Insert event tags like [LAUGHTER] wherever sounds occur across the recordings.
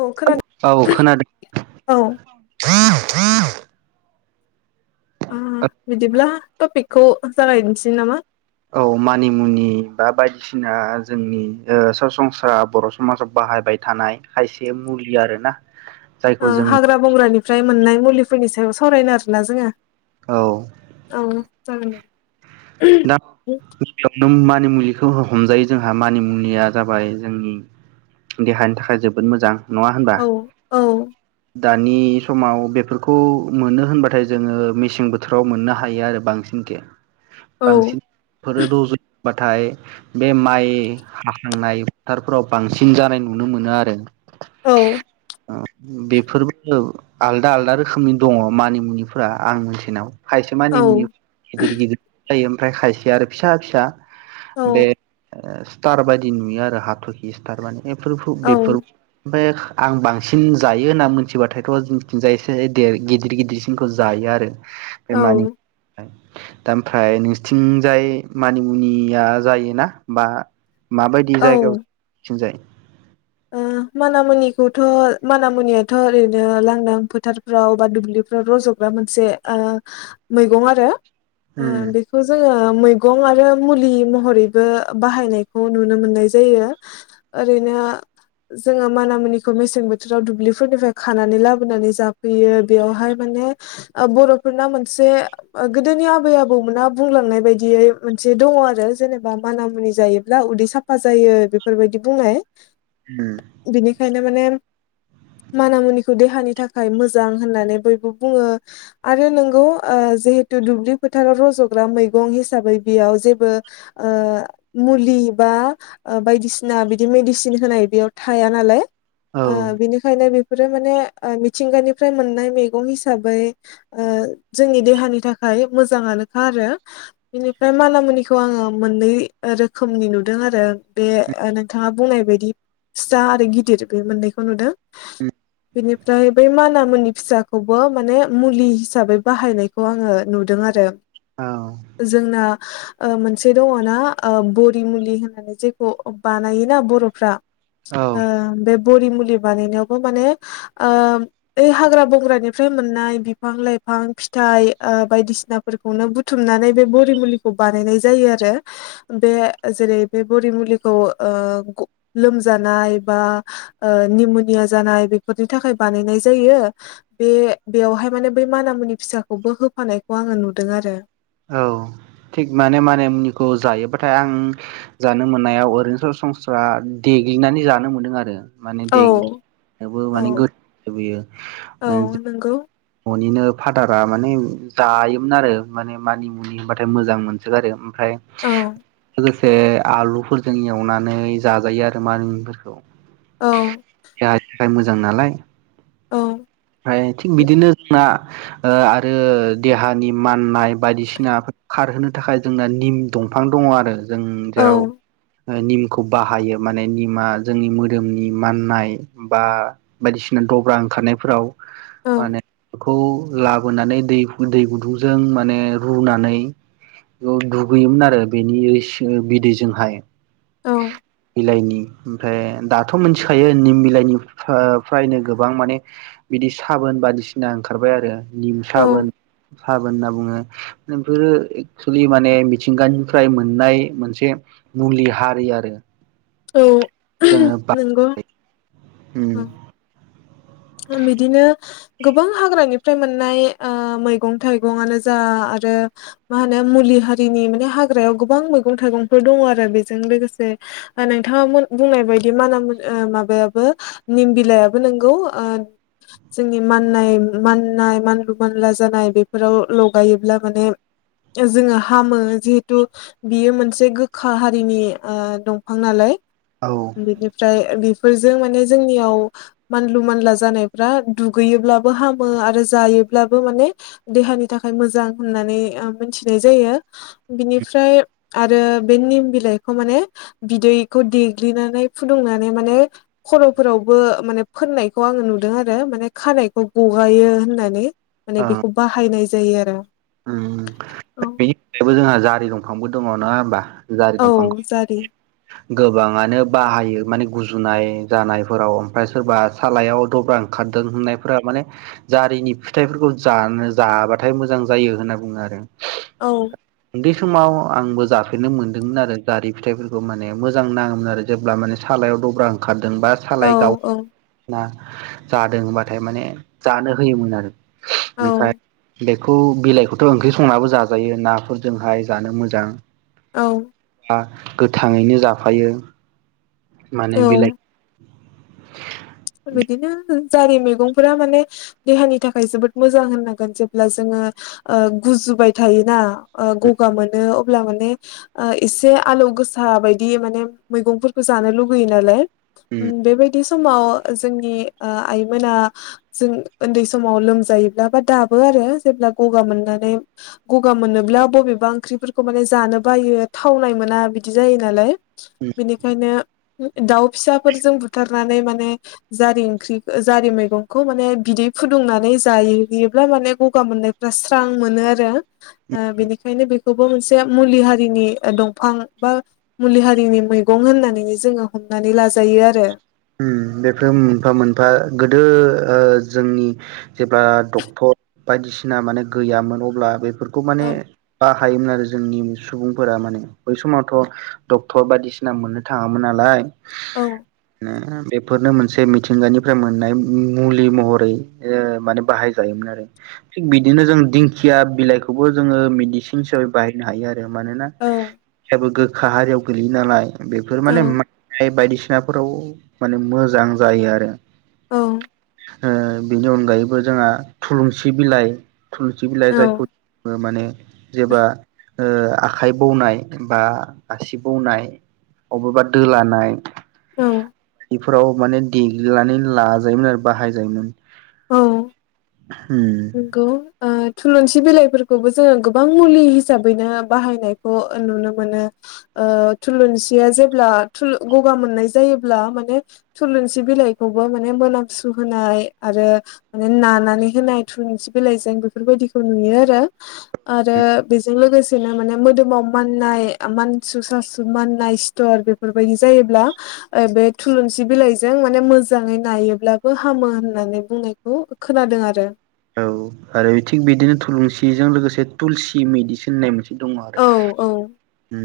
औ खोनादों हेलौ, औ खोनादों। औ अ बिदिब्ला टपिकखौ जागायनोसै नामा? औ मानिमुनि बा बायदिसिना जोंनि ओ सरासनस्रा बर' समाजाव बाहायबाय थानाय खायसे मुलि आरोना ओ जायखौ जों हाग्रा बंग्रानिफ्राय मोननाय मुलिफोरनि सायाव सावरायगोन आरोना जोङो। औ। औ जागोन दे दा [UNINTELLIGIBLE] मानि मुलिखौ हमजायो जोंहा मानि मुनिया जाबाय जोंनि देहानि थाखाय जोबोद मोजां नङा होनबा? औ औ दानि समाव बेफोरखौ मोनो होनबाथाय जोङो मेसें बोथोराव मोननो हायो आरो बांसिनखे औ बांसिन फोरो रजयो बाथाय बे माइ हाखांनाय फोथारफोराव बांसिन जानाय नुनो मोनो आरो औ बेफोरबो आलदा आलदा रोखोमनि दङ मानिमुनिफोरा आं मिथिनायाव खायसे मानिमुनि गिदिर गिदिर थायो ओमफ्राय खायसे आरो फिसा फिसा बे स्टार बायदि नुयो आरो हाथरखि स्टार माने बेफोरखौ औ बेफोर ओमफ्राय आं बांसिन जायो होनना मिथिबाथायथ' जोंनिथिजाय एसे देर गिदिर गिदिरसिनखौ जायो आरो बे औ मानि दा थाय नोंसोरथिंजाय मानिमुनिया जायोना बा? माबायदि ओ जायगायाव थिंजाय मानामुनिखौथ' मानामुनियाथ' ओरैनो लांदां फोथार फ्राव बा दुब्लिफ्राव रज'ग्रा मोनसे ओ मैगं आरो उ उम बे खौ जोङो मैगं आरो मुलि महरैबो बाहायनायखौ नुनो मोननाय जायो ओरैनो जोङो मानामुनिखौ मेसें बोथोराव दुब्लिफोरनिफ्राय खानानै लाबोनानै जाफैयो बेयावहाय माने बर'फोरना मोनसे गोदोनि आबै आबौमोना बुंलांनाय बायदियै मोनसे दङ आरो जेनेबा मानामुनि जायोब्ला उदै साब फा जायो बेफोरबायदि बुंनाय उम बिनिखायनो माने मानामुनिखौ देहानि थाखाय मोजां होननानै बयबो बुङो आरो नोंगौ ओ जिहेथु दुब्लि फोथाराव रज'ग्रा मैगं हिसाबै बेयाव जेबो ओ मुलि बा ओ बायदिसिना बिदि मेडिसिन होनाय बेयाव थाया नालाय औ ओ बिनिखायनो बेफोरो माने मिथिंगानिफ्राय मोननाय मैगं हिसाबै ओ जोंनि देहानि थाखाय मोजाङानोखा आरो बेनिफ्राय मानामुनिखौ आङो मोननै रोखोमनि नुदों आरो बे ओ नो थाङा बुंनाय बायदि फिसा आरो गिदिर बे मोनैखौ नुदो [UNINTELLIGIBLE] बेनिफ्राय बे माना मुनि फिसाखौबो माने मुलि हिसाबै बाहायनायखौ आङो नुदों आरो औ जोंना ओ मोनसे दङ ना ओ बरि मुलि होननानै जेखौ बानायोना बर'फ्रा ओ औ बे बरि मुलि बानायनायावबो माने ओ बै हाग्रा बंग्रानिफ्राय मोननाय बिफां लाइफां फिथाइ ओ बायदिसिना फोरखौनो बुथुमनानै बे बरि मुलिखौ बानायनाय जायो आरो बे जेरै बे बरि मुलिखौ ओ ग लोमजानाय बा ओ निम'निया जानाय बेफोरनि थाखाय बानायनाय जायो बे बेवहाय माने बे मानामुनि फिसाखौबो होफानायखौ आङो नुदों आरो। औ थिग माने माने मुनिखौ जायोबाथाय आं जानो मोननायाव ओरैनोथ संस्रा देग्लिनानै जानो मोनदों आरो। माने औ देगबो माने गोयो [UNINTELLIGIBLE] नोंगौ ननिनो फटारा माने जायोमोन आरो माने मानि मुनि होनबाथाय मोजां मोनसोगारो आरो ओमफ्राय औ लोगोसे आलुफोरजों एवनानै जाजायो आरो मानि मुनिफोरखौ औ जायखिया मोजां नालाय [UNINTELLIGIBLE] औ ओमफ्राय थिग बिदिनो जोंना ओ- ओ- देहानि माननाय बायदिसिना खारहोनो थाखाय जोंना निम दंफां दङ आरो जों जेराव औ निमखौ बाहायो माने निमा जोंनि मोदोमनि माननाय बा बायदिसिना दब्रा ओंखारनायफोराव औ माने बेखौ लाबोनानै दै दै गुदुंजों माने रुनानै बेयाव दुगैयोमोन आरो बेनि बिदैजोंहाय। औ बिलाइनि ओमफ्राय दाथ' मिथिखायो निम बिलाइनि फा-फ्रायनो गोबां माने बिदि साबोन बायदिसिना ओंखारबाय आरो निम औ साबोन साबोन होनना बुङो। नोंसोरो एक्सेलि माने मिथिंगानिफ्राय मोननाय मोनसे मुलि हा दै आरो औ जोङो बा नोंगौ उम। उम बिदिनो गोबां हाग्रानिफ्राय मोननाय ओ मैगं थाइगंआनो जा आरो मा होनो मुलि हारिनि माने हाग्रायाव गोबां मैगं थाइगंफोर दङ आरो बेजों लोगोसे नोंथाङा बुंनाय बायदि मा होनो ओ माबायाबो निम बिलाइयाबो नोंगौ। ओ जोंनि माननाय माननाय मानलु मानला जानाय बेफोराव लगायोब्ला माने जोङो हामो जिहेथु बियो मोनसे गोखा हारिनि ओ दंफां नालाय। औ ओ बेनिफ्राय बेफोरजों माने जोंनियाव मानलुु मानला जानायफ्रा दुगैयोब्लाबो हामो आरो जायोब्लाबो माने देहानि थाखाय मोजां होननानै ओ मिथिनाय जायो। बिनिफ्राय आरो बे निम बिलाइखौ माने बिदैखौ देग्लिनानै फुदुंनानै माने खर'फोरावबो माने फोननायखौ आङो नुदों आरो माने खानायखौ गगायो होननानै माने बेखौ बाहायनाय जायो आरो। उम औ बेनिबो जोंहा जारि दंफांबो दङ नङा होमबा? जारि औ दंफांखौ जारि गोबाङानो बाहायो माने गुजुनाय जानायफोराव ओमफ्राय सोरबा सालायाव दब्रां खारदों होननायफोरा माने जारिनि फिथाइफोरखौ जानो जाबाथाय मोजां जायो होनना बुङो आरो। औ उन्दै समाव आंबो जाफेरनो मोन्दोंमोन आरो जारि फिथाइफोरखौ माने मोजां नाङोमोन आरो जेब्ला माने सालायाव दब्रा ओंखारदों बा औ सालाय गाव औ ना- जादों होनबाथाय माने जानो होयोमोन आरो ओमफ्राय [INAUDIBLE] बेखौ बिलाइखौथ' ओंख्रि संनाबो जाजायो नाफोरजोंहाय जानो मोजां। औ। बा गोथाङैनो जाफायो माने औ बिलाइ [INAUDIBLE] बिदिनो जारि मैगंफोरा माने देहानि थाखाय जोबोद मोजां होननांगोन जेब्ला जोङो ओ गुजुबाय थायोना ओ गगा मोनो अब्ला माने ओ एसे आलौ गोसा बायदि माने मैगंफोरखौ जानो लुगैयो नालाय। उम बेबायदि समाव जोंनि ओ आइमोना जों ओन्दै समाव लोमजायोब्ला बा दाबो आरो जेब्ला गगा मोननानै गगा मोनोब्ला बबेबा ओंख्रिफोरखौ माने जानो बायो थावनाय मोना बिदि जायो नालाय। बेनिखायनो दाउ फिसाफोरजों बुथारनानै माने जारि ओंख्रि ओ जारि मैगंखौ माने बिदै फुदुंनानै जायोब्ला माने गगा मोननाय रा स्रां मोनो आरो ओ बेनिखायनो बे खौबो मोनसे मुलि हारिनि ओ दंफां बा मुलि हारिनि मैगं होननानैनो जोङो हमनानै लाजायो आरो। उम बेफोर मोनफा मोनफा गोदो ओ जोंनि जेब्ला डक्टर बायदिसिना माने गैयामोन अब्ला बेफोरखौ माने। औ बाहायोमोन आरो जोंनि सुबुंफोरा माने बै समावथ' डक्टर बायदिसिना मोननो थाङामोन नालाय। औ। ओ बेफोरनो मोनसे मिथिंगानिफ्राय मोननाय मुलि महरै ओ माने बाहायजायोमोन आरो। थिग बिदिनो जों दिंखिया बिलाइखौबो जोङो मेडिसिन हिसाबै बाहायनो हायो आरो मानोना औ याबो गोखा हारियाव गोलैयो नालाय। बेफोर औ माने [UNINTELLIGIBLE] बायदिसिनाफोराव माने मोजां जायो आरो। औ। ओ बिनि अनगायैबो जोंहा थुलुंसि बिलाइ। थुलुंसि बिलाइ औ जायखौ ओ माने जेबा ओ आखाइ बौनाय बा आसि बौनाय अबेबा दोलानाय। औ। इफोराव माने देग्लिनानै लाजायोमोन आरो बाहायजायोमोन। औ होम। नंगौ आ थुलुंसि बिलाइफोरखौबो जोङो गोबां मुलि हिसाबैनो बाहायनाय खौ नुनो मोनो। ओ थुलुंसिया जेब्ला थुलु गगा मोननाय जायोब्ला माने थुलुंसि बिलाइखौबो माने मोनामसु होनाय आरो माने नानानै होनाय थुलुंसि बिलाइजों बेफोरबायदिखौ नुयो आरो। आरो बेजों लोगो सेनो माने मोदोमाव माननाय आ मानसु सासु माननाय सिथर बेफोरबायदि जायोब्ला ओ बे थुलुंसि बिलाइजों माने मोजाङै नायोब्लाबो हामो होन नानै बुंनायखौ खोनादों आरो। औ आरो थिग बिदिनो थुलुंसिजों लोगोसे तुलसि मेदिसिन होननाय मोनसे दं आरो औ औ ओम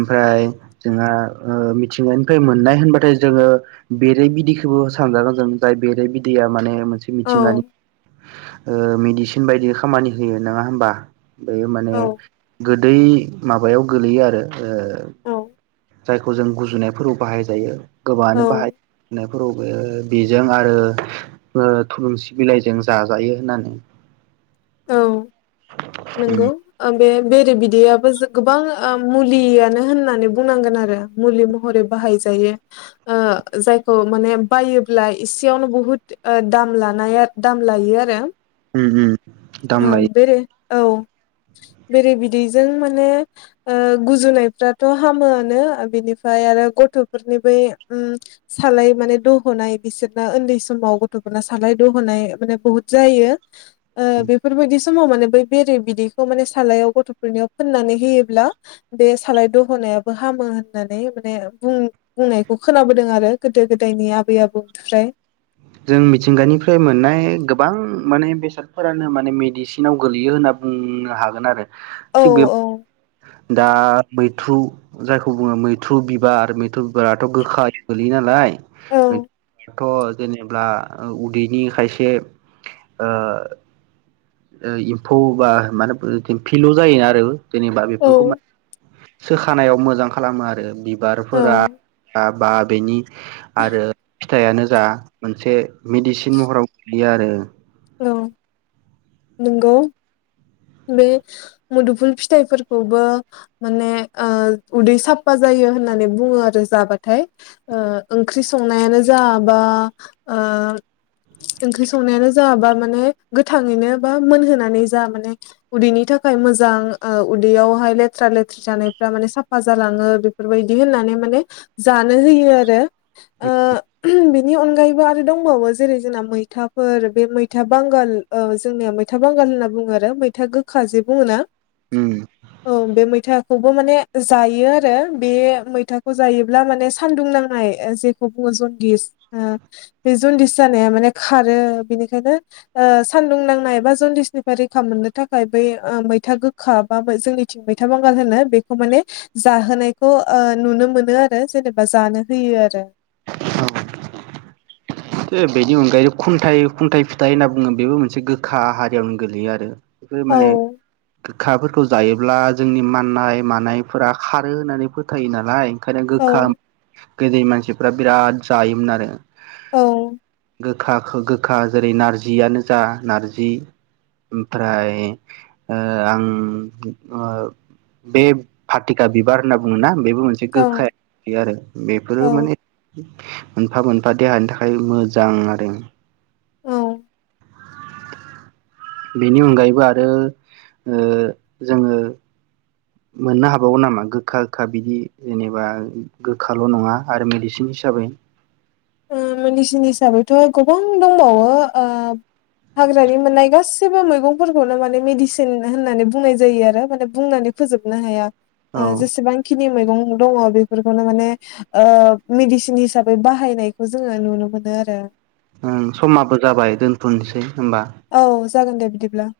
ओमफ्राय जोंहा ओ मिथिंगानिफ्राय मोननाय होनबाथाय जोङो बेरै बिदैखोबो सानजागोन जों जाय बेरै बिदैया माने मोनसे औ मिथिंगानि ओ मेडिसिन बायदि खामानि होयो नङा होमबा बेयो माने औ गो दै माबायाव गोलैयो आरो ओ औ जायखौ जों गुजुनायफोराव बाहायजायो गोबाङानो बाहाय औ नायफोराव ओ बेजों आरो ओ थुलुंसि बिलाइजों जाजायो होननानै [INAUDIBLE] औ नंगौ। उम ओं बे बेरे बिदैआबोजो गोबां ओ मुलियानो होननानै बुंनांगोन आरो। मुलि महरै बाहाय जायो। ओ जायखौ माने बायोब्ला एसेयावनो बुहुद ओ दाम लानाया दाम लायो आरो उम उम दाम ओं लायो बेे [INAUDIBLE] बेरे बिदैजों माने ओ गुजुनायफ्राथ' हामोआनो बिनिफ्राय आरो गथ'फोरनि उम सालाय माने दह'नाय बिसोरना उन्दै समाव गथ'फोरना सालाय दह'नाय माने बुहुत जायो। ओ बेफोरबायदि समाव माने बै बेरे बिदैखौ माने सालायाव गथ'फोरनियाव फोननानै होयोब्ला बे सालाय दहनायाबो हामो होननानै माने बुं बुंनायखौ खोनाबोदों आरो गोदो गोदायनि आबै आबौनिफ्राय। जों मिथिंगानिफ्राय मोननाय गोबां माने बेसादफोरानो माने मेडिसिनाव गोलैयो होनना उम हागोन आरो औ थिग बे दा मैथ्रु जायखौ बुङो मैथ्रु बिबार मैथ्रु फोराथ' गोखा [INAUDIBLE] गोलैयो नालाय [INAUDIBLE] औ थ' जेनोब्ला उदैनि खायसे ओ ओ एम्फौ बा मानेबो थम फिल' जायोना आरो जेनेबा औ बेफोरखौ मा सोखानायाव मोजां खालामो आरो औ बिबारफोरा बा बेनि आरो फिथाइआनो जा मोनसे मेडिसिन महराव दि आरो औ नंगौ। बे मोदुफुल फिथाइफोरखौबो माने ओ उदै साफा जायो होननानै बुङो आरो जाबाथाय। ओ ओंख्रि संनायानो जा बा ओ ओंख्रि संनायानो जा बा माने गोथाङैनो बा मोनहोनानै जा माने उदैनि थाखाय मोजां ओ उदैयावहाय लेथ्रा लेथ्रा जानायफ्रा माने साफा जालाङो। बेफोरबायदि होननानै माने जानो होयो आरो ओ [UNINTELLIGIBLE] बिनि अनगायैबो आरो दंबावो जेरै जोंना मैथाफोर बे मैथा बांगाल औ जोंनिया मैथा बांगाल होनना बुङो आरो मैथा गोखा जे बुङो ना। उम औ बे मैथाखौबो माने जायो आरो बे मैथाखौ जायोब्ला माने सान्दुं नांनाय ए जेखौ बुङो जन्दिज ओम बे जन्दिस जानाया माने खारो बेनिखायनो ओ सान्दुं नांनाय बा जन्दिसनिफ्राय रैखा मोननो थाखाय बै ओ मैथा गोखा बा जोंनिथिं मैथा बांगाल होनो बेखौ माने जाहोनायखौ ओ नुनो मोनो आरो जेनेबा जानो होयो आरो ओ बेनि अनगायैबो खुन्थाइ खुन्थायाइ फिथाइ होनना बुङो बेबो मोनसे गोखा हारियावनो गोलैयो आरो बेफोरो औ माने गोखाफोरखौ जायोब्ला जोंनि माननाय मानायफोरा खारो होननानै फोथायो नालाय ओंखायनो औ गोखा गोदोनि मानसिफ्रा बिराद जायोमोन आरो औ गोखाखो गोखा जेरै नारजियानो जा नारजि ओमफ्राय ओ आं ओ बे फाथिखा बिबार होनना बुङोना बेबो मोनसे गोखा औ आरो बेफोरो औ माने मोनफा मोनफा देहानि थाखाय फ्राय मोजां आरो औ बेनि अनगायैबो आरो ओ जोङो। मोननो हाबावो नामा गोखा गोखा बिदि जेनेबा गोखाल' नङा आरो मेडिसिन हिसाबै। ओ मेदिसिन हिसाबैथ' गोबां दंबावो ओ हाग्रानि मोननाय गाससिबो मैगंफोरखौनो माने मेडिसिन होननानै बुंनाय जायो आरो माने बुंनानै फोजोबनो हाया औ ओ जेसेबां खिनि मैगं दङ बेफोरखौनो माने ओ मेडिसिन हिसाबै बाहायनाय खौ जोङो नुनो मोनो आरो ओ समाबो जाबाय दोनथ'नोसै होमबा औ जागोन दे बिदिब्ला